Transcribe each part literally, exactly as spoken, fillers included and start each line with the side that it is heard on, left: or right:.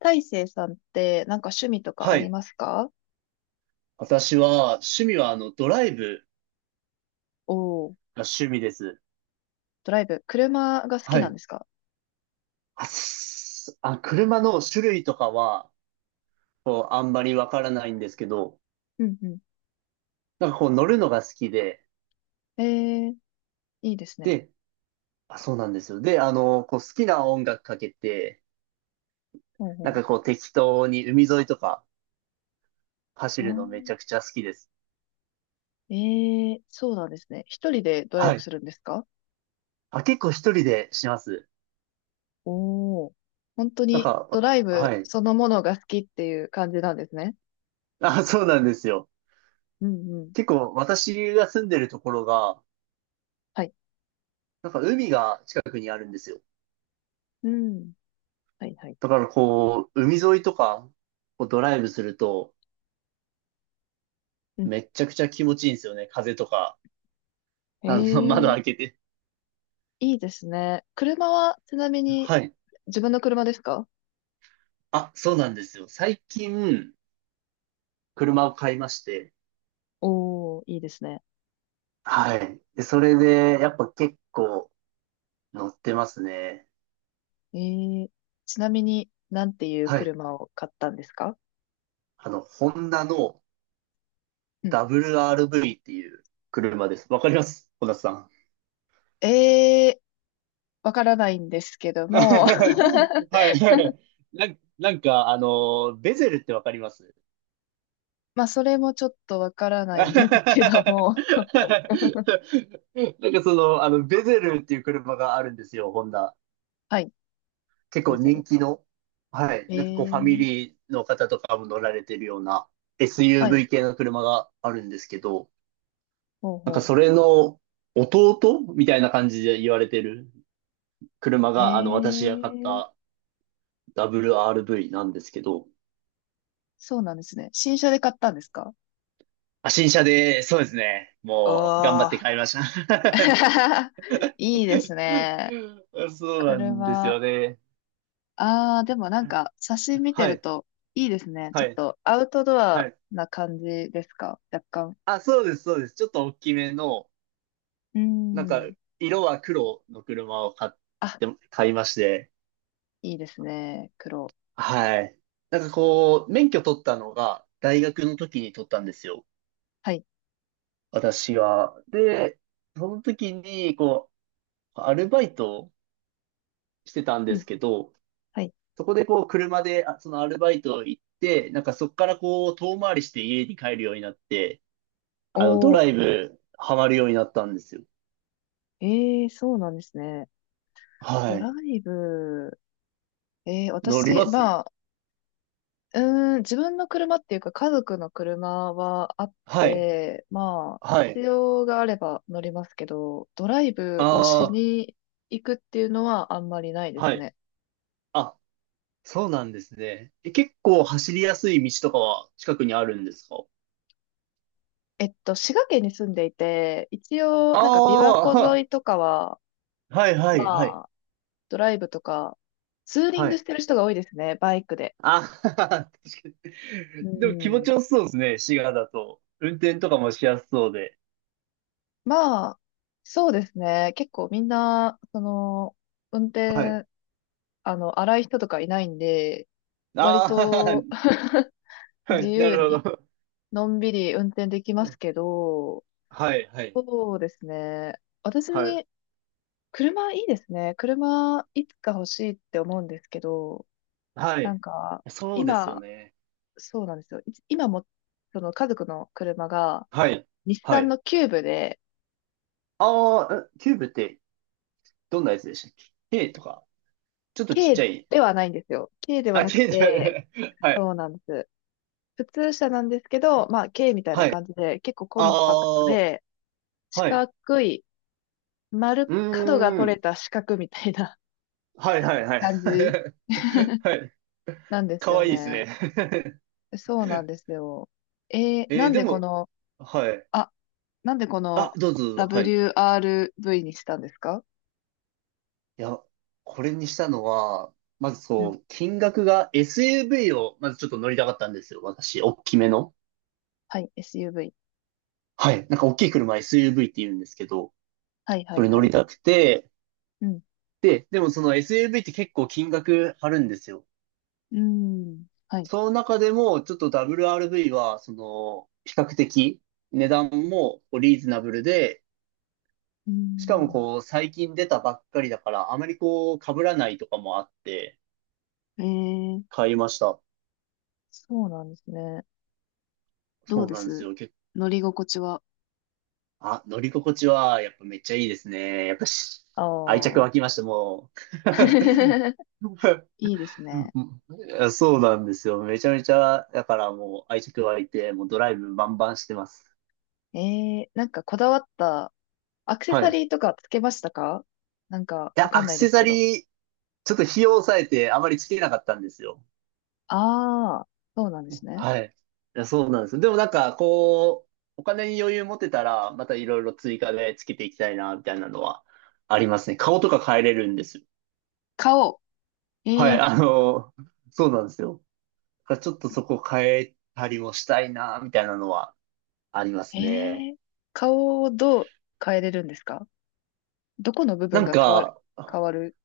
left: 大成さんってなんか趣味とか
right: は
left: あり
right: い。
left: ますか？
right: 私は、趣味は、あの、ドライブ
left: おおー、
right: が趣味です。
left: ドライブ。車が好
right: は
left: きなん
right: い。
left: ですか？
right: あ、すあ車の種類とかは、こう、あんまりわからないんですけど、
left: うんう
right: なんかこう、乗るのが好きで、
left: ん。ええ、いいですね。
right: で、あ、そうなんですよ。で、あの、こう、好きな音楽かけて、
left: ほうほ
right: なん
left: う。
right: かこう、適当に海沿いとか走
left: あ
right: るのめち
left: ー、
right: ゃくちゃ好きです。
left: ええ、そうなんですね。一人でドライ
right: は
left: ブ
right: い。
left: するんですか？
right: あ、結構一人でします。
left: おおー、本当
right: なん
left: にド
right: か、
left: ライブ
right: はい。
left: そのものが好きっていう感じなんですね。
right: あ、そうなんですよ。
left: うんうん。
right: 結構、私が住んでるところが、
left: はい。
right: なんか海が近くにあるんですよ。
left: うん。はいはい。
right: だからこう、海沿いとか、こうドライブすると、
left: うん。
right: めっちゃくちゃ気持ちいいんですよね。風とか。あの、窓
left: え
right: 開けて。
left: え、いいですね。車はちなみに
right: はい。
left: 自分の車ですか？
right: あ、そうなんですよ。最近、車を買いまして。
left: おおー、いいですね。
right: はい。で、それで、やっぱ結構乗ってますね。
left: えー、ちなみに、なんていう
right: はい。
left: 車を買ったんですか？
right: あの、ホンダの
left: うん。
right: ダブリューアールブイ っていう車です。わかります、小田さん？
left: えー、わからないんですけど も。
right: はいはい。なん、なんか、あの、ベゼルってわかります？
left: まあ、それもちょっとわから な
right: な
left: い
right: ん
left: んですけど
right: か
left: も。
right: その、あの、ベゼルっていう車があるんですよ、ホンダ。
left: はい、
right: 結
left: デ
right: 構
left: ゼ
right: 人
left: ル。
right: 気の、はい、
left: え
right: なんかこうファミ
left: ー、
right: リーの方とかも乗られてるような
left: はい、
right: エスユーブイ 系の車があるんですけど、
left: ほう
right: なんか
left: ほ
right: それの弟みたいな感じで言われてる車
left: う。え
right: が、あの、私が買っ
left: ー、
right: た ダブリューアールブイ なんですけど、
left: そうなんですね。新車で買ったんですか？
right: あ、新車で、そうですね。
left: お
right: もう、頑張って
left: ー。
right: 買いました。
left: いいですね。
right: そうなんです
left: 車。
right: よね。
left: ああ、でもなんか、写真見て
right: は
left: る
right: い。
left: といいですね。ち
right: は
left: ょっ
right: い、
left: とアウトド
right: は
left: ア
right: い。
left: な感じですか若干。
right: あ、そうです、そうです。ちょっと大きめの、
left: う
right: なんか、
left: ん。
right: 色は黒の車を買っ
left: あ、
right: て、買いまして、
left: いいですね。黒。
right: はい。なんかこう、免許取ったのが、大学の時に取ったんですよ。
left: はい。
right: 私は。で、その時に、こう、アルバイトをしてたん
left: う
right: です
left: ん。
right: けど、
left: はい。
right: そこでこう、車で、あそのアルバイト行って、なんかそこからこう、遠回りして家に帰るようになって、
left: お
right: あの、ドライ
left: ー。
right: ブ、ハマるようになったんですよ。
left: ええ、そうなんですね。
right: は
left: ドラ
right: い。
left: イブ。ええ、
right: 乗り
left: 私、
right: ます。
left: まあ、うーん、自分の車っていうか、家族の車はあっ
right: はい。
left: て、まあ、
right: はい。
left: 必要があれば乗りますけど、ドライブ
right: あ
left: をしに行くっていうのはあんまりないで
right: あ、は
left: す
right: い。
left: ね。
right: あ、そうなんですね。え、結構走りやすい道とかは近くにあるんですか？
left: えっと、滋賀県に住んでいて、一応、なんか琵琶湖沿
right: あ
left: いとかは、
right: あー、はいはいはい。
left: ま、ドライブとか、ツーリン
right: は
left: グし
right: い。
left: てる人が多いですね、バイクで。
right: あはは確かに。
left: う
right: でも気持
left: ん。
right: ちよさそうですね、滋賀だと。運転とかもしやすそうで。
left: まあ、そうですね。結構みんな、その、運
right: はい。
left: 転、あの、荒い人とかいないんで、割
right: あ
left: と
right: あ、は
left: 自
right: い、な
left: 由
right: る
left: に、
right: ほど。
left: のんびり運転できますけど、
right: はいはい
left: そうですね。私、
right: はい。
left: 車いいですね。車、いつか欲しいって思うんですけど、
right: は
left: な
right: い。
left: んか、
right: そうですよ
left: 今、
right: ね。
left: そうなんですよ。いつ今も、その家族の車が、
right: はい。
left: 日
right: は
left: 産
right: い。
left: のキューブで、
right: ああ、えキューブってどんなやつでしたっけ ?A とか、ちょっとちっち
left: 軽
right: ゃい。
left: ではないんですよ。軽では
right: あ、
left: なく
right: 近所
left: て、
right: で はい。
left: そうなんです。普通車なんですけど、まあ、軽みたいな
right: はい。
left: 感じで、結構コ
right: あ
left: ンパクト
right: あ、
left: で、四
right: はい。
left: 角い、丸、
right: う
left: 角が
right: ー
left: 取れ
right: ん。
left: た四角みたいな
right: はいは いはい。
left: 感じ
right: はい。
left: なんです
right: か
left: よ
right: わいいです
left: ね。
right: ね。
left: そうなんですよ。え ー、
right: え
left: な
right: ー
left: ん
right: で
left: でこ
right: も、
left: の、
right: はい。
left: あ、なんでこ
right: あ、
left: の
right: どうぞ、はい。い
left: ダブリューアールブイ にしたんですか？
right: や、これにしたのは、まず
left: うん。
right: そう、金額が エスユーブイ を、まずちょっと乗りたかったんですよ、私。大きめの。
left: はい、エスユーブイ。
right: はい。なんか大きい車 エスユーブイ って言うんですけど、
left: はい、は
right: そ
left: い、
right: れ
left: は
right: 乗り
left: い。
right: たくて、
left: うん。
right: で、でもその エスユーブイ って結構金額張るんですよ。
left: うーん。はい。
right: その中でも、ちょっと ダブリューアールブイ は、その、比較的、値段もこうリーズナブルで、
left: うー
right: しかも
left: ん。
right: こう、最近出たばっかりだから、あまりこう、被らないとかもあって、
left: えー、
right: 買いました。
left: そうなんですね。どう
right: そう
left: で
right: なんです
left: す
right: よ。結
left: 乗り心地は。
right: 構、あ、乗り心地は、やっぱめっちゃいいですね。やっぱし、
left: あ
right: 愛着
left: あ。
right: 湧きました、も う。
left: いいですね。
right: いやそうなんですよ。めちゃめちゃ、だからもう愛着湧いて、もうドライブバンバンしてます。
left: ええ、なんかこだわったアクセ
right: はい。
left: サ
right: い
left: リーとかつけましたか？なんかわ
right: や、
left: か
right: ア
left: ん
right: ク
left: ないで
right: セ
left: す
right: サ
left: けど。
right: リーちょっと費用を抑えてあまりつけなかったんですよ。
left: ああ、そうなんですね。
right: はい。いやそうなんですよ。でもなんか、こう、お金に余裕持てたら、またいろいろ追加でつけていきたいな、みたいなのはありますね。顔とか変えれるんですよ。はい、
left: 顔。ええ、
right: あの、そうなんですよ。だからちょっとそこ変えたりもしたいな、みたいなのはありま
left: え
right: すね。
left: え、顔をどう変えれるんですか？どこの部
right: な
left: 分
right: ん
left: が変わる、
right: か、
left: 変わる。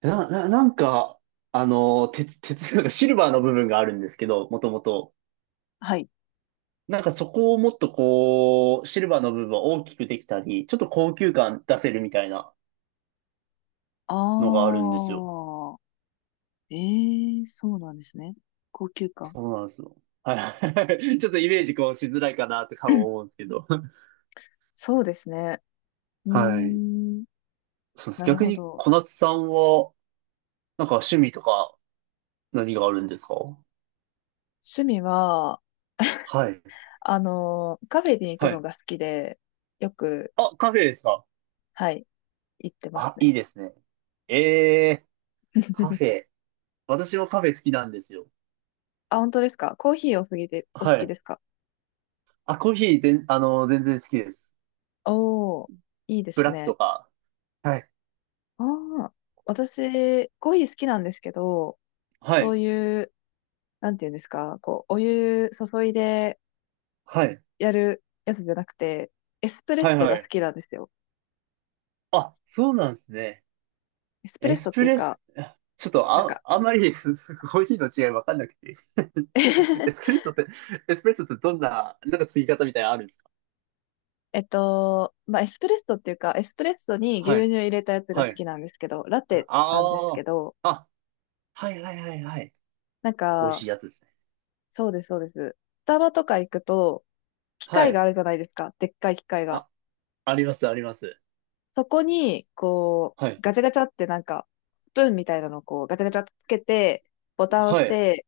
right: な、な、なんか、あの、鉄、鉄、なんかシルバーの部分があるんですけど、もともと。
left: はい。
right: なんかそこをもっとこう、シルバーの部分を大きくできたり、ちょっと高級感出せるみたいなのがある
left: あ
right: んですよ。
left: あ、ええ、そうなんですね。高級感。
right: そうなんですよ。はい。ちょっとイメージこうしづらいかなって顔思う んですけど。
left: そうですね。うー
right: はい。
left: ん、
right: そうです。
left: なる
right: 逆
left: ほ
right: に
left: ど。
right: 小夏さんは、なんか趣味とか何があるんですか？
left: 趣味は、
right: はい。
left: あの、カフェに行く
right: は
left: の
right: い。
left: が好きで、よく、
right: あ、カフェですか？
left: はい、行ってます
right: あ、いい
left: ね。
right: ですね。ええ、カフ ェ。私もカフェ好きなんですよ。
left: あ、本当ですか？コーヒーお好きで、お好
right: は
left: き
right: い。
left: ですか？
right: あ、コーヒー全、あの、全然好きです。
left: おー、いいで
right: ブ
left: す
right: ラック
left: ね。
right: とか。はい。
left: ああ、私、コーヒー好きなんですけど、
right: は
left: そう
right: い。
left: いう、なんていうんですか、こう、お湯注いで
right: はい。
left: やるやつじゃなくて、エスプレ
right: は
left: ッ
right: い
left: ソ
right: は
left: が好
right: い。
left: きなんですよ。
right: あ、そうなんですね。
left: エスプ
right: エ
left: レッソ
right: ス
left: って
right: プ
left: いう
right: レッ
left: か、
right: ソ、ちょっと
left: なん
right: あ、
left: か
right: あんまり コーヒーの違いわかんなくて。エス プレッソって、エスプレッソってどんな、なんか継ぎ方みたいなのあるんですか？
left: えっと、まあ、エスプレッソっていうか、エスプレッソに
right: は
left: 牛
right: い、
left: 乳入れたやつが
right: は
left: 好
right: い。
left: きなんですけど、ラ
right: あ
left: テなんです
right: あ
left: け
right: ー、
left: ど、
right: あ、はいはいはいはい。
left: なん
right: 美味し
left: か、
right: いやつですね。
left: そうです、そうです。スタバとか行くと、機
right: は
left: 械があ
right: い。
left: るじゃないですか。でっかい機械が。
right: あ、あります、あります。
left: そこに、こ
right: は
left: う、
right: い、
left: ガチャガチャってなんか、スプーンみたいなのをこう、ガチャガチャってつけて、ボタンを押
right: は
left: し
right: い、
left: て、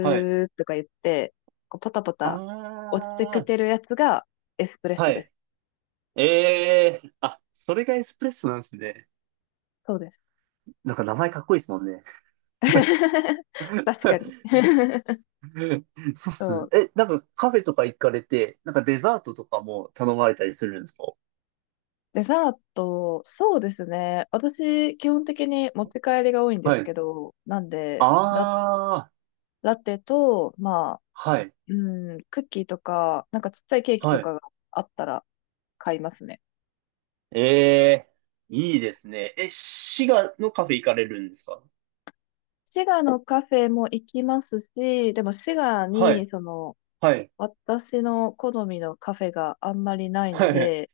right: はい。
left: ーとか言って、こう、ポタポタ落ちてく
right: あ
left: てるやつがエスプレッ
right: あ、は
left: ソです。
right: い。ええー、あ、それがエスプレッソなんですね。
left: そうです。
right: なんか名前かっこいいですもんね。
left: 確かに。
right: そうっ
left: そ
right: すね。
left: う
right: え、なんかカフェとか行かれて、なんかデザートとかも頼まれたりするんですか？
left: デザート、そうですね。私、基本的に持ち帰りが多いんで
right: は
left: す
right: い。
left: けど、なんで、ラ、
right: ああ、
left: ラテと、まあ、
right: はい、
left: うん、クッキーとか、なんかちっちゃいケーキと
right: はい。
left: かがあったら買いますね。
right: ええ、いいですね。え、滋賀のカフェ行かれるんですか？
left: 滋賀のカフェも行きますし、でも滋賀
right: は
left: に、
right: い、
left: その、
right: はい、
left: 私の好みのカフェがあんまりない
right: は
left: の
right: い、
left: で、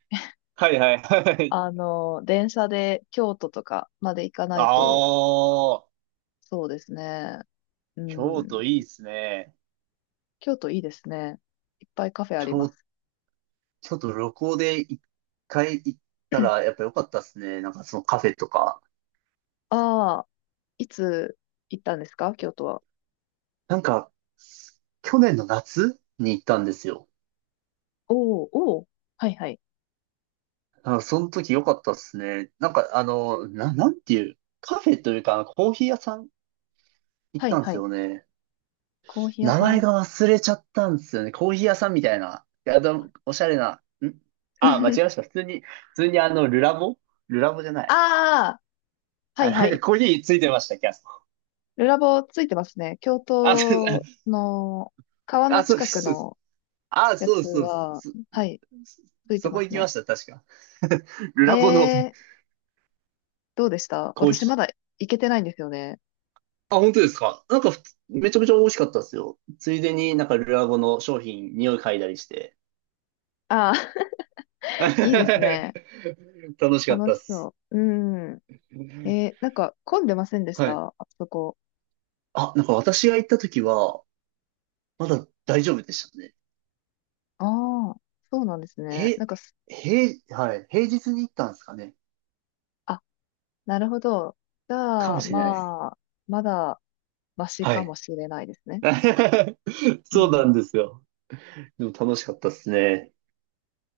right: はい、はい。はい
left: あの、電車で京都とかまで行かな
right: あ
left: いと、
right: あ、
left: そうですね。う
right: 京
left: ん、
right: 都いいですね。
left: 京都いいですね。いっぱいカフェありま
right: 京、
left: す。
right: 京都旅行でいっかい行ったらやっぱ良かったですね。なんかそのカフェとか。
left: ああ、いつ行ったんですか京都は。
right: なんか、去年の夏に行ったんですよ。
left: おお、おお、はいはい。
right: あ、その時良かったっすね。なんか、あの、な、なんていう、カフェというか、コーヒー屋さん行っ
left: はい
right: たんで
left: は
right: す
left: い。
right: よね。
left: コーヒー屋
right: 名
left: さ
right: 前
left: ん。
right: が忘れちゃったんですよね。コーヒー屋さんみたいな。いや、でもおしゃれな。んあ、間違えまし た。普通に、普通にあの、ルラボルラボじゃない。
left: ああ、は
right: あ、
left: いは
right: なんか
left: い。
right: コーヒーついてました、キャス
left: ルラボついてますね。京
right: あ、そうで
left: 都
right: す。
left: の川の
right: あ、そうで
left: 近
right: す。
left: く
right: そうです
left: の
right: あ、
left: や
right: そうで
left: つ
right: すそうです
left: は、
right: そそ
left: はい、ついて
right: そ
left: ま
right: こ行
left: す
right: きま
left: ね。
right: した、確か。ル
left: え
right: ラボの
left: えー、どうでした？
right: コー
left: 私ま
right: ヒ
left: だ
right: ー。
left: 行けてないんですよね。
right: あ、本当ですか。なんかふつ、めちゃくちゃ美味しかったですよ。ついでになんかルアゴの商品、匂い嗅いだりして。
left: ああ、いいです
right: 楽
left: ね。
right: しかっ
left: 楽
right: たっ
left: し
right: す。
left: そう。うん。えー、なんか混んでませんでし
right: はい。
left: たあそこ。
right: あ、なんか私が行った時は、まだ大丈夫でしたね。
left: ああ、そうなんですね。な
right: へ、
left: んかす、
right: へ、はい。平日に行ったんですかね。
left: あ、なるほど。じ
right: か
left: ゃ
right: も
left: あ、
right: しれないです。
left: まあ、まだマシ
right: は
left: か
right: い。
left: もしれないですね。うんう
right: そうな
left: ん
right: んですよ。でも楽しかったっすね。